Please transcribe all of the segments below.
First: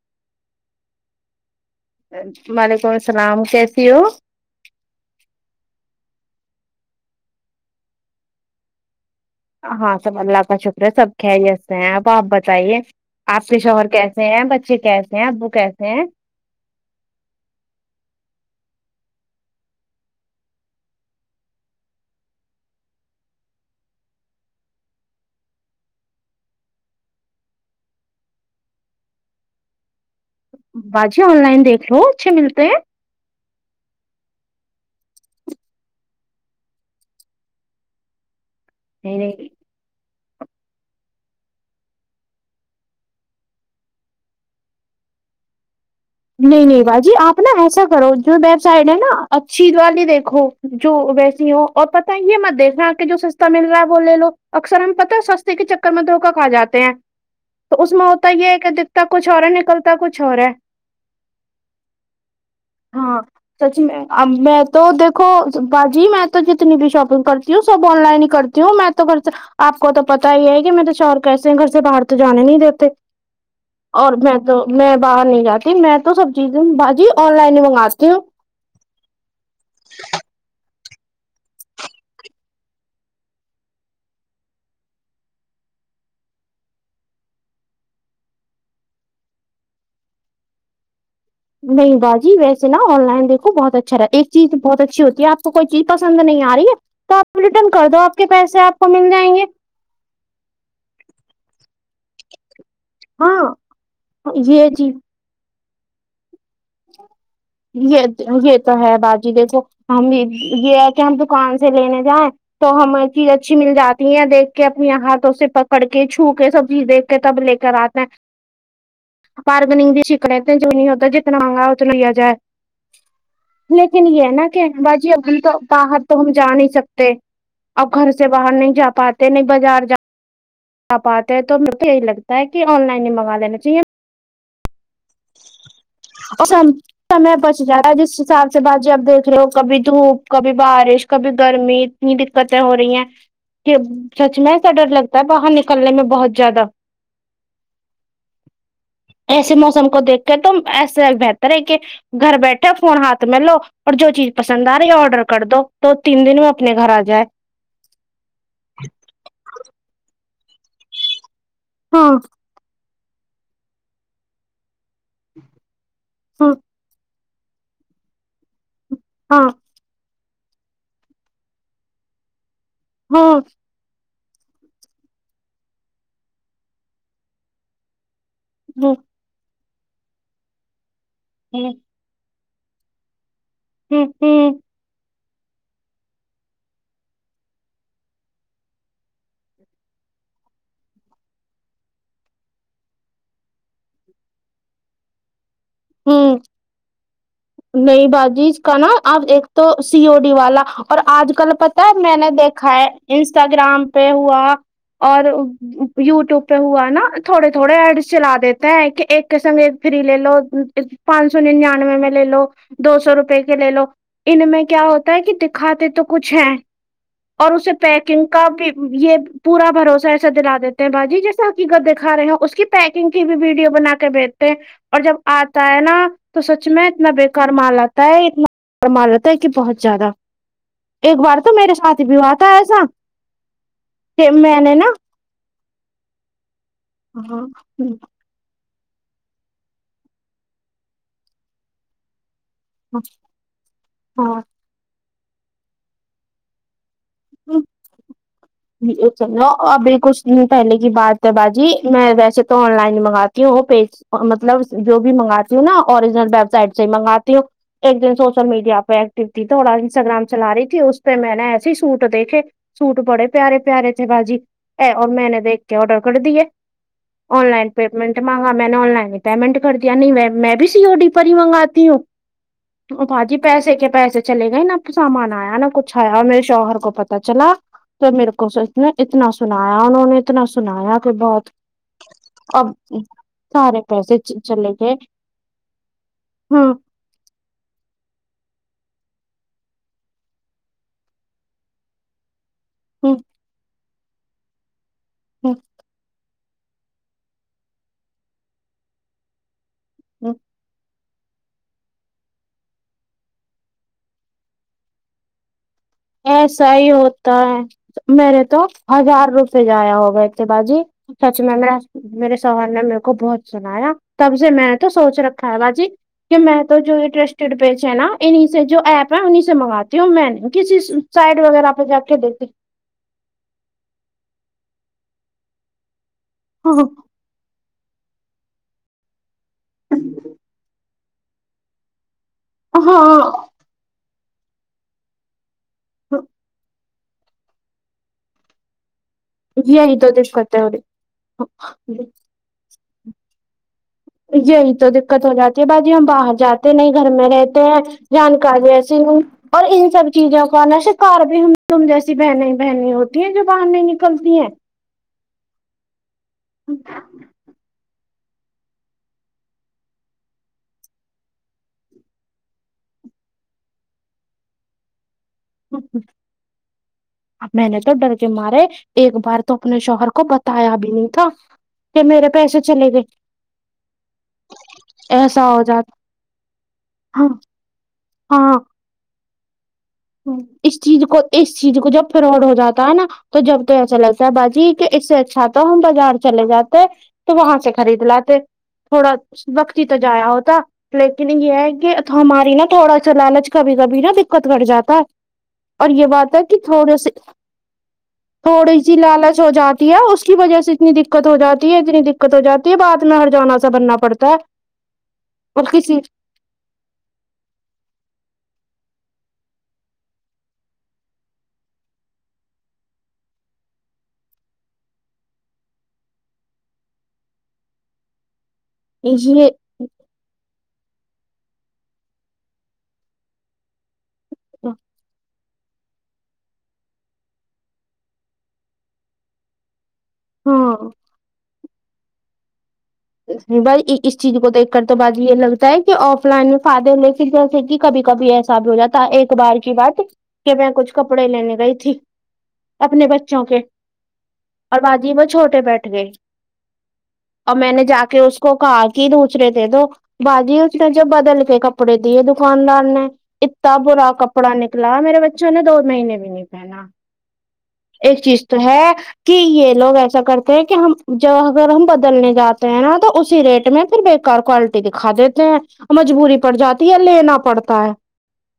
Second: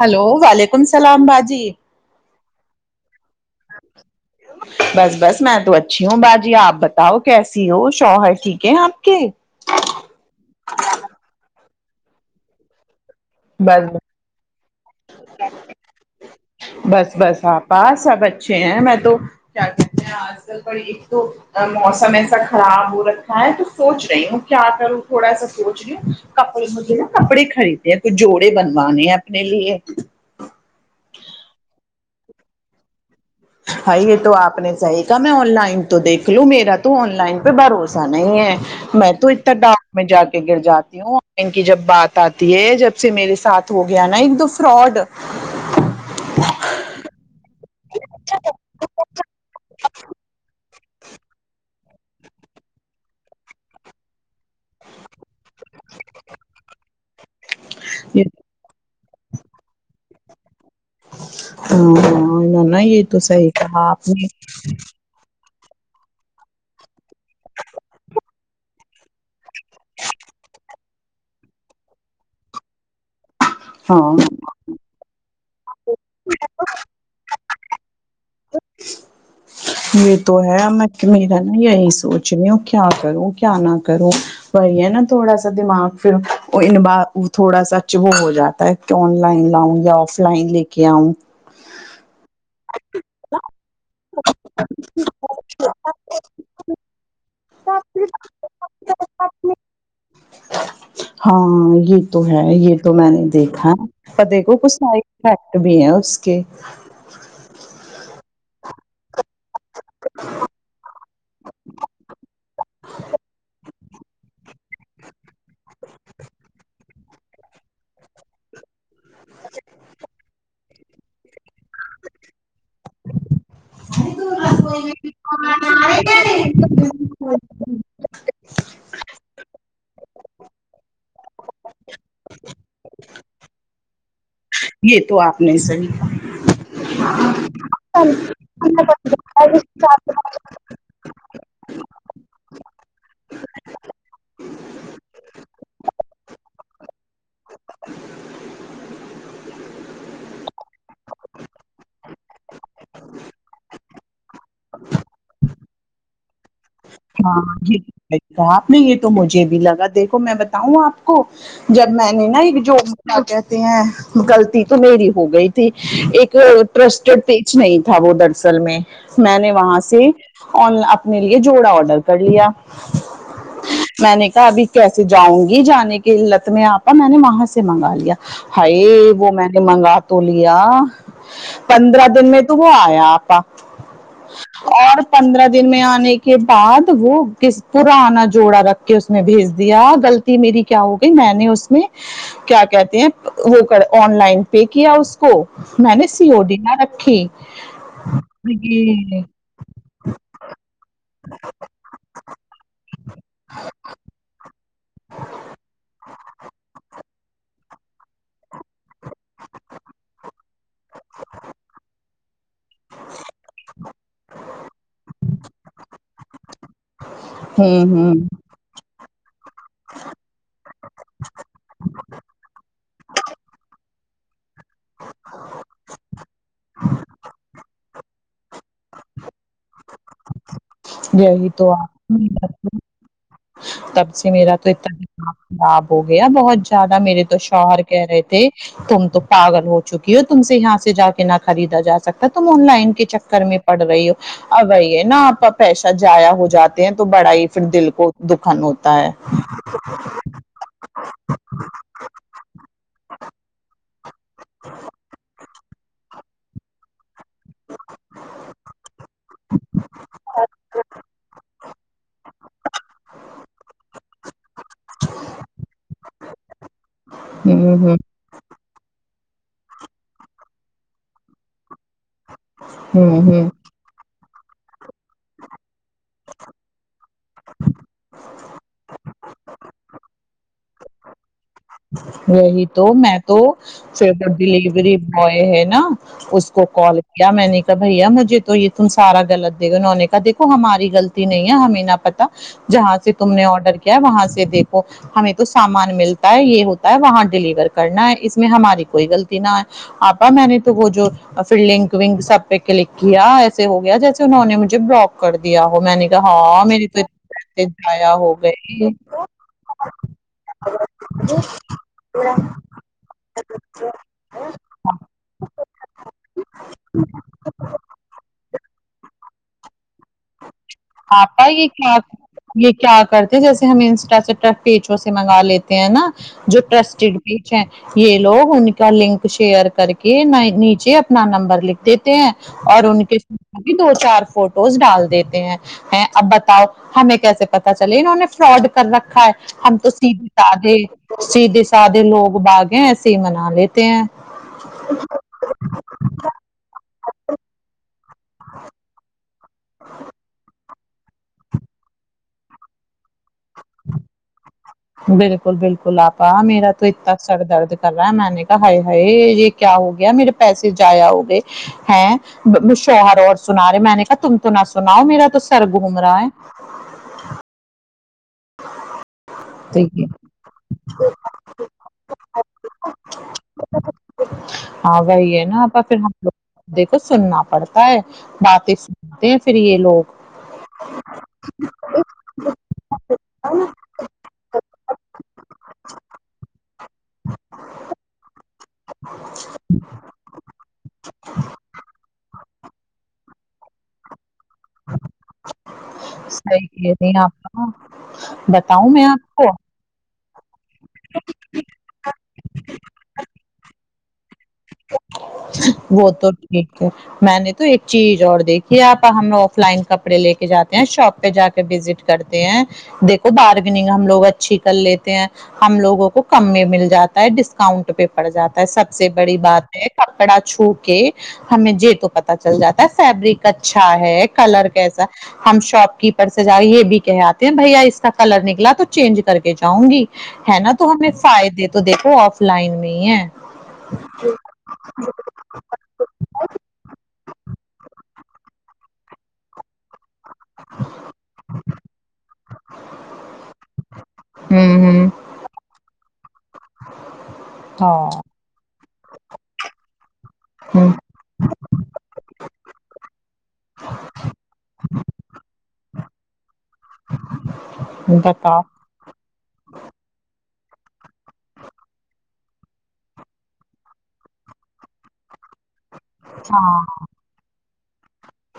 hello وعلیکم اسلام باجی وعلیکم السلام کیسی ہو بس بس میں تو اچھی ہوں باجی آپ بتاؤ کیسی ہو شوہر ٹھیک ہے آپ کے ہاں سب اللہ کا شکر ہے سب خسے ہیں اب آپ بتائیے آپ کے شوہر بس کیسے کیس ہیں بچے کیس ہیں ابو کیس ہیں بس بس آپا سب اچھے ہیں میں تو کیا کہتے ہیں ال پر ایک تو موسم ایسا خراب ہو رکھا ہے تو سوچ رہی ہوں کیا کروں تھوڑا سا سوچ رہی ہوں کپڑے مجھے نا کپڑے خریدتے ہیں کچھ جوڑے بنوانے ہیں اپنے لیے باجی آن لائن دیکھ لو اچھے ملتے ہیں بھائی یہ تو آپ نے صحیح کہا میں آن لائن تو دیکھ لوں میرا تو آن لائن پہ بھروسہ نہیں ہے میں نہیں تو نہیں اتنا ڈاک میں جا کے گر جاتی ہوں ان کی جب بات آتی ہے جب سے میرے ساتھ ہو گیا نا ایک دو فراڈ نہیں نہیں باجی آپ نا ایسا کرو جو ویب سائڈ ہے نا اچھی والی دیکھو جو ویسی ہو اور پت ہی یہ م دیکھ رہا کہ جو سسٹم مل رہا ہے وہ لے لو اکثر ہم پتا سستے کے چکر میں دھوکا کھا جے ہیں تو اس میں ہوتا یہ ہے کہ دکھتا کچھ اور ہے نکلتا کچھ اور ہے ہاں انوں نےا یہ تو ہاں صحیح کہا آپ نے دھو باجی میں تو جتنی بھی شاپنگ کرتی ہوں سب آن لائن ہی کرتی ہوں میں تو کر آپ کو تو پتا ہی ہے کہ میں تو چاور کیسے ہیں گھر سے باہر تو جانے نہیں دیتے اور ہاں میں تو میں باہر نہیں جاتی میں تو سب چیزیں بھجی آن لائن ہی منگاتی ہوں یہ تو ہے میں میرا نا یہی سوچ رہی ہو کیا کروں کیا نہ کروں وہی ہے نا تھوڑا سا دماغ پھر ان تھوڑا ساچ وہ ہو جاتا ہے کہ آن لائن لاؤ یا آف لائن لے کے آؤں نہیں باجی ویسے جناب آن لائن دیکو بہت اچھا رہا ایک چیز بہت اچھی ہوتی ہے آپ کوئی چیز پسند نہیں آ رہی ہے تو آپ ریٹرن کر دو آپ کے پیسے آپ کو مل جائیں گے ہاں یہ تو ہے یہ تو میں نے ہاں دیکھا دیکھو یہ کچھ چیز سائڈفیکٹ بھی ہیں اس کے یہ یہ تو ہے باجی دیکھو ہم یہ ہے کہ ہم دکان سے لینے جائیں تو ہمیں چیز اچھی مل جاتی دیکھ کے اپنی ہاتھوں سے پکڑ کے چھو کے سب چیز دیک کے تب لے کر آتے ہیں بارگنگ بھی سیکھنا جو ضروری ہوتا جتنا مگا اتنا لیا جائے لیکن یہ نا کہ باجی ہم تو باہر تو ہم جا نہیں سکتے اب گھر سے باہر نہیں جاتا پاتے نہیں بازار جا آ آے ہیں تو میرے تو یہی لگتا ہے کہ آن لائن ہی منگا لینا چاہیے یہ تو آپ نے صحیح اور سمے بچ جاتا ہے جس حساب سے بعد جب دیکھ لو کبھی دھوپ کبھی بارش کبھی گرمی اتنی دقتیں ہو رہی ہیں کہ سچ میں ایسا ڈر لگتا ہے باہر نکلنے میں بہت زیادہ ایسے موسم کو دیکھ کے تو ایسا بہتر ہے کہ گھر بیٹھے فون ہاتھ میں لو اور جو چیز پسند آ رہی ہے آڈر کر دو تو تین دن میں اپنے گھر آ جائے ہاں جی اپ نے یہ تو مجھے بھی لگا دیکھو میں بتاؤں آپ کو جب ہاں میں نے نا ایک جو کہتے ہیں غلطی تو میری ہو گئی تھی ایک ہاں ٹرسٹڈ پیج نہیں تھا وہ دراصل میں میں ہاں نے وہاں سے اپنے لیے جوڑا آڈر کر لیا ہاں میں نے کہا ابھی کیسے جاؤں گی جانے کی علت میں آتا میں نے وہاں سے منگا لیا ہائی ہ وہ میں نے منگا تو لیا پندرہ دن میں تو وہ آیا آپا ہوں ہوں اور پندرہ دن میں آنے کے بعد وہ ک پرانا جوڑا رکھ کے اس میں بھیج دیا غلطی میری کیا ہو گئی میں نے اس میں کیا کہتے ہیں وہ کرتا آن لائن پے کیا اس کو میں نے ہ ہ سی او ڈی نہ رکھے نئی باجی کا نا اب ایک تو سی او ڈی والا اور آج کل پتا ہے میں نے دیکھا ہے انسٹاگرام پہ ہوا اور یوٹیوب پہ ہوا نا تھوڑے تھوڑے ایڈ چلا دیتے ہیں کہ ایک سنگ فری لے لو پانچ سو ننانوے میں لے لو دو سو روپئے کے لے لو ان میں کیا ہوتا ہے کہ دکھاتے تو کچھ ہیں اور ہ اسے ہ پیکنگ کا بھی یہ پورا بھروسہ ایسا دلا دیتے ہیں باجی جیسےحقیقت دکھا رہے ہو اس کی پیکنگ کی بھی ویڈیو بنا کےدے اور جب آتا ہے نا تو سچ میں اتنا بیکار مال آتا ہے اتنا پر مان رہتا ہے کہ بہت زیادہ ایک بار یہی تو میرے ساتھی بو آپ آتا ایسا تب کہ سے میرا میں تو نے نا اتنا دماغ خراب ہو گیا بہت زیادہ میرے تو شوہر ہاں کہہ رہے تھے تم تو پاگل ہو چکی ہو تم سے یہاں سے جا کے نہ خریدا جا سکتا تم آن لائن کے چکر میں پڑ رہی ہو ہاں اب یہ ہے نا آپ کا پیسہ جایا ہو جاتا ہیں تو بڑا ہی پھر دل کو دکھان ہو آپ بالکل پہلے کی بات ہے باجی میں ویسے تو آن لائن منگاتی ہوں پی مطلب جو بھی منگاتی ہوں نا اوریجنل ویب سائٹ سے ہی منگاتی ہوں ایک دن سوشل میڈیا پہ ایکٹیو تھی تو تھوڑا انسٹاگرام چلا رہی تھی اس پہ میں نے ایسے سوٹ دیکھے سوٹ بڑے پیارے پیارے تھے باجی ا اور میں نے دیک کے آڈر کر دیے آن لائن ہوں ہ پیمنٹ مانگا میں نے آن لائن ہی پیمنٹ کر دیا نہیں میں بھی سی او ڈی پر ہی منگاتی ہوں ہوں بھجی ہ پیسے کے پیسے چلے گئے نہ سامان آیا نہ کچھ آیا میرے شوہر کو پتا چلا تو میرے کو اتنا سنایا انہوں نے اتنا سنایا کہ بہت وہی اب تو میں تو سارے پھر پیسے وہ چلے گئے ڈیلیوری بوائے ہے نا اس کو ہاں کال میں نے کہا بھیا مجھے تو یہ تم سارا غلط دے گے انہوں نے کہا دیکو ہماری غلطی نہیں ہے ہمیں نہ پتا جہاں سے ہوں تم نے آڈر کیا وہاں سے دیکھو ہمیں تو ہوں سامان ملتا ہے یہ ہوتا ہے وہاں ڈیلیور کرنا ہے اس میں ہماری کوئی غلطی نہ ہے آپا ہوں میں نے تو وہ جو پھر لنک ونک سب پہ کلک کیا ایسے ہو گیا جیسے انہوں نے مجھے بلاک کر دیا ہو میں نے کہا ہاں ایسا میری ہی تو ہوتا اتنے پیسے ہے ضائع ہو میرے تو گئے ہزار روپے جضایا ہو گئے تھے باجی سچ مے میرے شوہر نے میرے کو بہت سنایا تب سے میں نے تو سوچ رکھا ہے باجی کہ میں تو جو یہٹرسٹیڈ پیج ہے نا انہیں سے جو ایپ ہے سے منگاتی ہوں میں کسی سے سائڈ آپا یہ وغیرہ کیا پےجا کے دیتی یہ کیا کرتے جیسے ہم انسٹا سے پیچو سے منگا لیتے ہیں نا جوٹر ہاں ٹسٹیڈ یہ لوگ ان کا لنک شیئر کر کے نیچے اپنا نمبر لکھ دیتے ہیں اور ان کے ہاں بھی دو چار فوٹوز ڈال دیتے ہیں ہیں اب بتاؤ ہمیں کیسے پتا چلے انہوں نے فراڈ کر رکھا ہے ہم تو یہی سیدھے دقتیں ہو سادے سیدھے رہی سادے لوگ باغیں ایسے ہی منا لیتے ہیں یہی تو دقت ہو جاتی ہے باجی ہم باہر جاتے نہیں گھر میں رہتے ہیں جانکاری ایسی اور ان سب چیزوں کو نش کار بھی تم جیسی بہنیں بہنیں ہوتی ہیں جو باہر نہیں نکلتی ہیں بالکل بالکل آپا میرا تو اتتا سر درد کر میں نے کہا ہائے ہائے یہ کیا ہو گیا میرے پیسے جایا ہو گئے ہے شوہر اور سنا رہے میں نے کہا تم تو نہ سناؤ میرا تو سر گھوم رہا ہے اب میں نے تو ڈر کے مارے ایک بار تو اپنے شوہر کو بتایا بھی نہیں تھا کہ میرے پیسے چلے گئے ہاں وہی ہے ایسا ہو نا آپا پھر جاتا ہم لوگے کو ہاں سننا پڑتا ہے ہاں باتیں سنتے ہیں فری یہ لوگ اس چیز کو اس چیز کو جب فراڈ ہو جاتا ہے نا تو جب تو ایسا لگتا ہے باجی کہ اس سے اچھا تو ہم بازار چلے جاتے تو وہاں سے خرید لاتے تھوڑا وقت ہی تو جایا ہوتا لیکن یہ ہے کہ ہماری نا تھوڑا سا لالچ کبھی کبھی نا دقت گٹ جائے اور یہ بات ہے کہ صحیح کہہ تھوڑے رہی س ہیں آپا تھوڑی بتاؤں سی میں آپ لالچ کو ہو جاتا ہے اس کی وجہ سے اتنی دقت ہو جاتی ہے اتنی دقت ہو جاتی ہے بات میں ہر جانہ سا بننا پڑتا ہے اور کسی وہ تو ٹھیک ہے میں نے تو ایک چیز اور دیکھی آپا ہم آف لائن کپڑے لے کے جاتے ہیں شاپ پہ جا کے وزٹ کرتے ہیں دیکھو بارگننگ ہم لوگ اچھی کر لیتے ہیں ہم لوگوں کو کم میں مل جاتا ہے ڈسکاؤنٹ پہ پڑ جاتا ہے سب سے بڑی یہ بات کپڑا چھو کے ہمیں ج تو پتا چل جاتا ہے فیبرک اچھا ہے کلر کیسا ہم شاپ کیپر سے جا یہ بھی کہ آتے ہیں بھیا اس کا کلر نکلا تو چینج کر کے جاؤں گی ہے نا تو ہاں ہمیں فائدے تو دیکھو آف لائن میں ہی ہے بائی اس اس چیز کو دیکھ کر تو باجی یہ لگتا ہے کہ آف لائن میں فائدے لکنے پھر جیسے کہ کبھی کبھی ایسا بھی ہو جاتا ایک بار کی بات کہ میں کچھ کپڑے لینے گئی تھی اپنے بچوں کے ہوں اور ہوں باجی وہ چھوٹے بیٹھ گئے اور میں نے جا ہاں کے اس کو کہا کہ دوسرے دے دو باجی اس ہوں نے جو بدل کے کپڑے دیے دکاندار نے اتنا برا کپڑا نکلا میرے بچوں نے دو مہینے بھی نہیں پہنا ایک چیز تو بتاؤ ہے کہ یہ لوگ ایسا کرتے ہیں کہ ہم جو اگر ہم بدلنے جاتے ہیں نا تو اسی ریٹ میں پھر بےکار کولٹی دکھا دیتے ہیں مجبوری پڑ ہاں جاتی ہے لینا پڑتا ہے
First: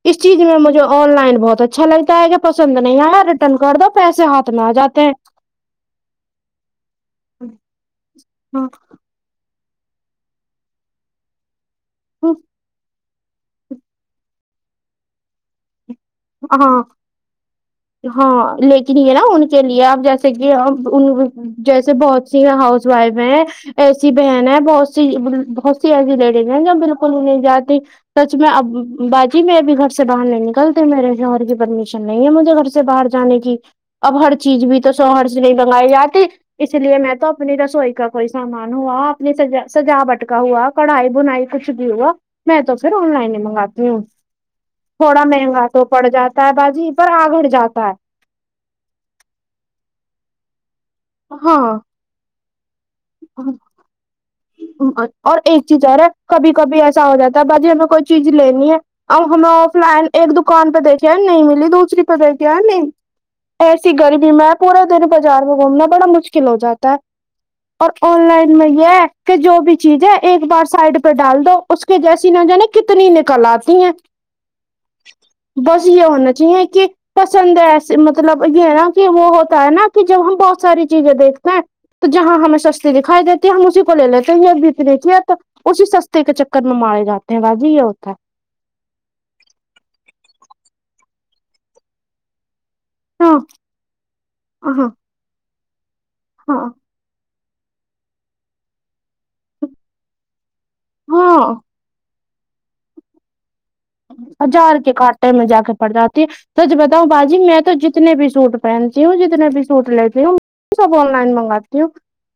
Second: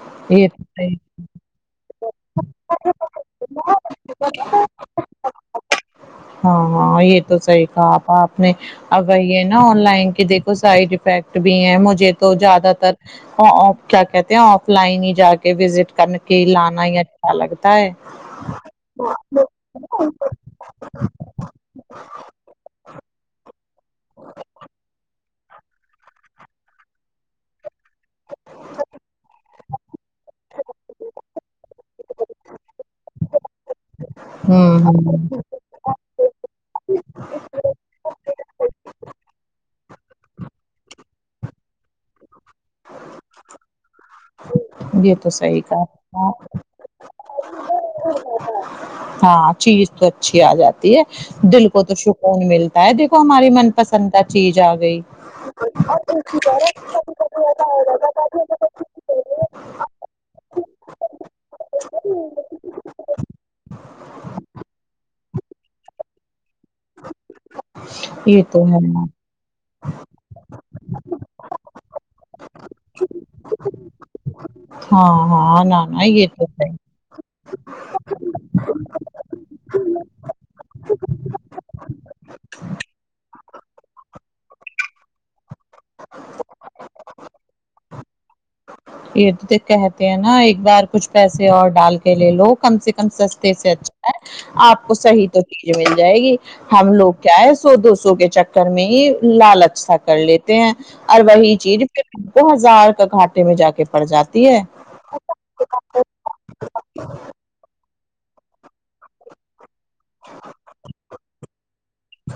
اس چیز یہ میں تو مجھے صحیح آن لائن بہت اچھا لگتا ہے کہ پسند نہیں ایا ریٹرن کر دو پیسے ہاتھ اتنا آ جاتے ہیں ہاں ہاں یہ تو صحیح کہا آپا آپ نے ہاں اب یہ نہ آن لائن کے دیکھو سائڈ افیکٹ بھی ہیں مجھے تو زیادہ تر اور آ کیا کہتے ہیں آف لائن ہی جا کے وزٹ کرنے کے ہاں لانا ہی اچھا لگتا ہے ہاں لیکن یہ نہ ان کے لیے اپ جیسے کہ ان جیسے بہت سی ہاؤس وائف ہیں ایسی بہن ہے بہت سی بہت سی ایسی لیڈیز ہیں جو بالکل نہیں جاتی سچ میں اب باجی میں ابھی گھر سے باہر نئی میرے شوہر کی پرمیشن نہیں ہے مجھے گھر سے باہر جانے کی اب ہر چیز بھی ہوں تو شوہر ہوں سے رنگائی تی اس لیے میں تو اپنی رسوئی کا کوئی سامان ہوا اپنی سا سجاوٹ کا ہوا کڑھائی بھونای کچھ بھی ہوا میں تو پھر آن لائن ہی منگاتی ہوں یہ تھوڑا صحیح مہنگا تو کہا پڑ جاتا ہے باجی پر آگڑ جاتا ہے ہاں ہاں چیز تو اچھی آ جاتی ہے دل ہاں کو تو سکون مل ہے دیکو ہمارے من پسند کا چیز آ گئی اور ایک چیز اور ہے کبھی کبھی ایسا ا ہم نےاف لائن ایک دکان پہ دیکھے نہیں ملی دوسری پہ دیکھے ہیں نہیں ایسی گر بی میں پورے بازار میں گھومنا بڑا مشکل ہو جاتا ہے اور آن لائن تو میں ہے نا یہ کہ جو بھی چیز ہے ایک بار سائڈ پہ ڈال دو اس کے جیسی نہ جا نے کتنی نکل آتی ہیں ہاں ہاں نہ بس یہ نہ ہونا تو چاہیے ہے کہ پسند ہے ایسے مطلب یہ نا کہ وہ ہوتا ہے نا کہ جب ہم بہت ساری چیزیں دیکھتے ہیں تو جہاں ہمیں سستی دکھائی دیتے ہے ہم اس کو کو لے لیتے [unintelligible] اسی سستے کے چکر میں مارے جاتے ہیں با جی یہ ہوتا ہے یہ تو کہتے ہیں نا ایک بار کچھ پیسے اور ڈال کے لے لو کم سے کم ستے ہاں سے اچھا ہے آپ ہاں کو صحیح تو چیز مل جائے گی ہاں ہم لوگ کیا ہے سو دو سو کے چکر میں ہی لالچ سا کر لیتے ہیں اور ہاں وہی چیز دو ہزار کا گھاٹے میں جا کے پڑ جاتی ہے ہزار کے کٹ میں جا کے پڑ جاتی سچ بتاؤ باجی میں تو جتنے بھی سوٹ پہنتی ہوں جتنے بھی سوٹ لیتی ہوں سب آن لائن منگاتی ہوں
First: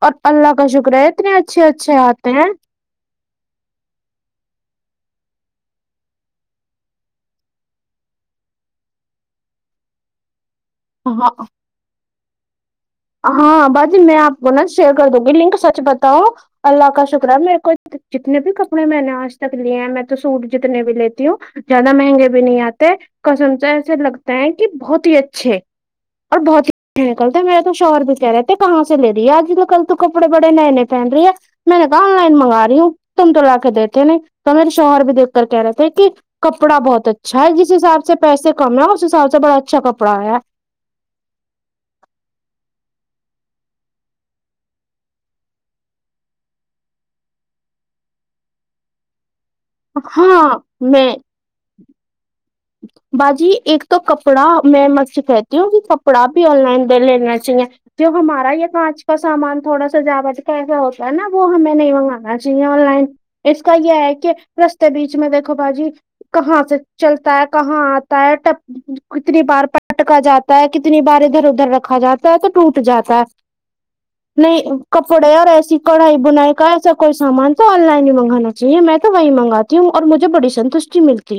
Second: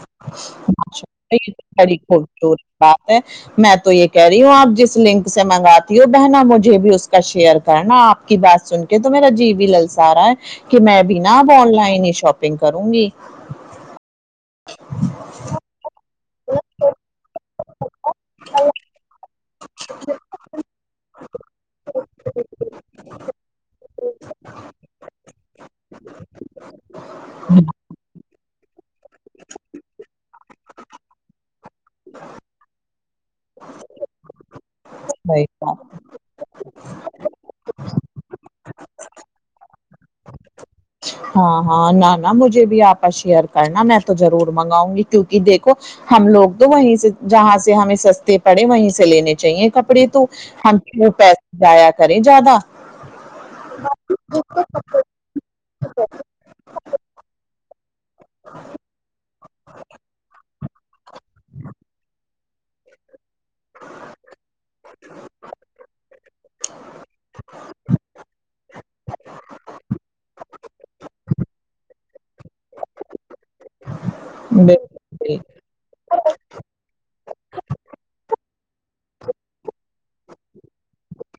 اور اللہ کا شکر ہے اتنے یہ تو اچھے اچھے بڑی آتے ہیں خوبصورت بات ہے میں تو یہ کہہ رہی ہوں آپ جس لنک سے منگاتی ہو بہنا مجھے بھی اس کا شیئر کرنا آپ آپ کی بات سن کے تو میرا جی بھی للسا رہا ہے کہ میں بھی ہاں نا اب آن لائن ہی شاپنگ کروں گی ہاں باجی میں آپ کو نا شیئر کر دوں گی لنک سچ بتاؤں اللہ کا شکر میں میر کو جتنے بھی کپڑے میں نے آج تک لیے ہیں میں تو سوٹ جتنے بھی لیتی ہوں زیادہ مہنگے بھی نہیں آتے کاسمتا ہے ایسے لگتا ہے کہ بہت ہی اچھے اور بہت ہی اچھے نکلتے میر تو شوہر بھی کہہ رہے تھے کہاں سے لے رہی ہے آج تو کل تو کپڑے بڑے نئے نئے پہن رہی ہے میں نے کہا آن لائن منگا رہی ہوں تم تو لا کے دیتے نہیں تو میرے شوہر بھی دیکھ کر کہہ رہے تھے کی کپڑا بہت اچھا ہے جس حساب سے پیسے کم ہے اس حساب سے بڑا اچھا کپڑا آیا ہے ہاں ہاں نہ نہ مجھے بھی آپا شیئر کرنا میں تو ضرور منگاؤں گی کیوکہ دیکھو ہم لوگ تو وہیں سے جہاں سے ہمیں سستے پڑے وہیں سے لینے چاہیے کپڑے تو ہاں ہم میں وہ پیسے ضیا کرے زیادہ باجی ایک تو کپڑا میں مر سے کہتی کیوںکہ کپڑا بھی آن لائن دے لینا چاہیے جو ہمارا یہ کانچ کا سامان تھوڑا سا ذیادہ ہوتا ہے نا وہ ہمیں نہیں منگانا جی آن لائن اس کا یہ ہے کہ رستے بیچ میں دیکھو باجی کہاں سے چلتا ہے کہاں آتا ہے کتنی بار پٹکا جاتا ہے کتنی بار ادھر ادھر رکھا جاتا ہے تو ٹوٹ جاتا ہے نہیں ک کھڑے بالکل، اور ایسی کڑھائی بنائی کا ایسا کوئی سامان تو آن لائن ہی منگانا چاہیے میں تو وہیں منگاتا تی ہوں اور مجھے بڑی سنتوشٹی ملتی ہے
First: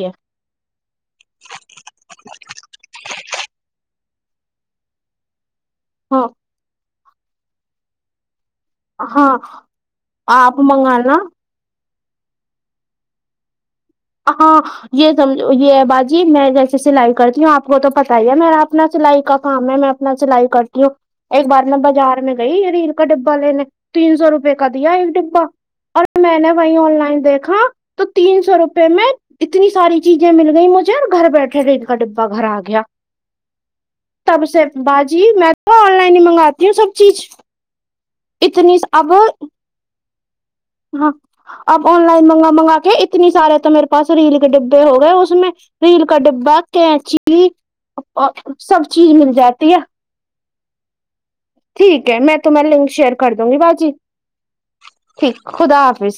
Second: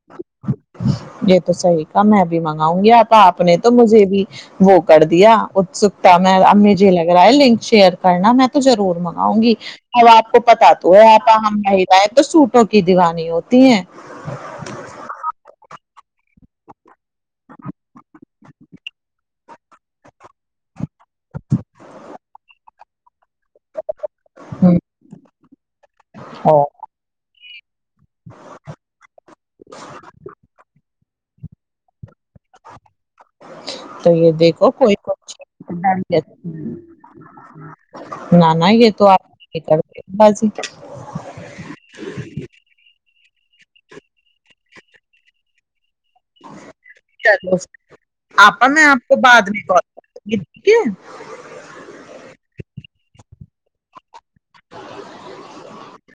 یہ تو صحیح کہا میں بھی منگاؤں گی اب آپ نے تو مجھے بھی وہ کر دیا اتسکتا ہاں میں اب مجھے لگ رہا ہے لنک شیئر کرنا میں تو ضرور ہاں منگاؤں گی اب آپ کو پتا تو ہے آپ ہم مہیلایں تو سوٹوں کی دیوانی ہوتی تی ہے ہاں یہ سمجھو یہ ہے باجی میں جیسے سلاںئی کرتی ہوں آپ کو تو پتا ہی ہے میرا اپنا سلائی کا کام ہے میں اپنا سلائی کرتی ہوں ایک بار میں بازار میں گئی کا ڈبا لینے تین سو روپے کا ہوں، دیا ایک ڈبا اور میں نے اور وہیں آن لائن دیکھا تو تین سو روپے میں اتنی ساری چیزیں مل گئی مجھے اور گھر بیٹھے رہ کا ڈبا گھر آ گیا تو یہ تب سے دیکھو کوئیئی باجی میں تو آن لائن ہی منگاتی ہوں سب چیز نہ نہ اتنی یہ تو اب آپ کر بازی [unintelligible] ہاں اپ آن لائن منگا منگا کے اتنی سارے تو میرے پاس ریل کے ڈبے ہو گئے اس میں ریل کا ڈبا قینچی چلو آپا میں سب آپ چیز کو مل بعد میں جاتی ہے [unintelligible] ٹھیک ہے میں تہ لنک شیئر کر دوں گی با جی ٹھیک خدا حافظ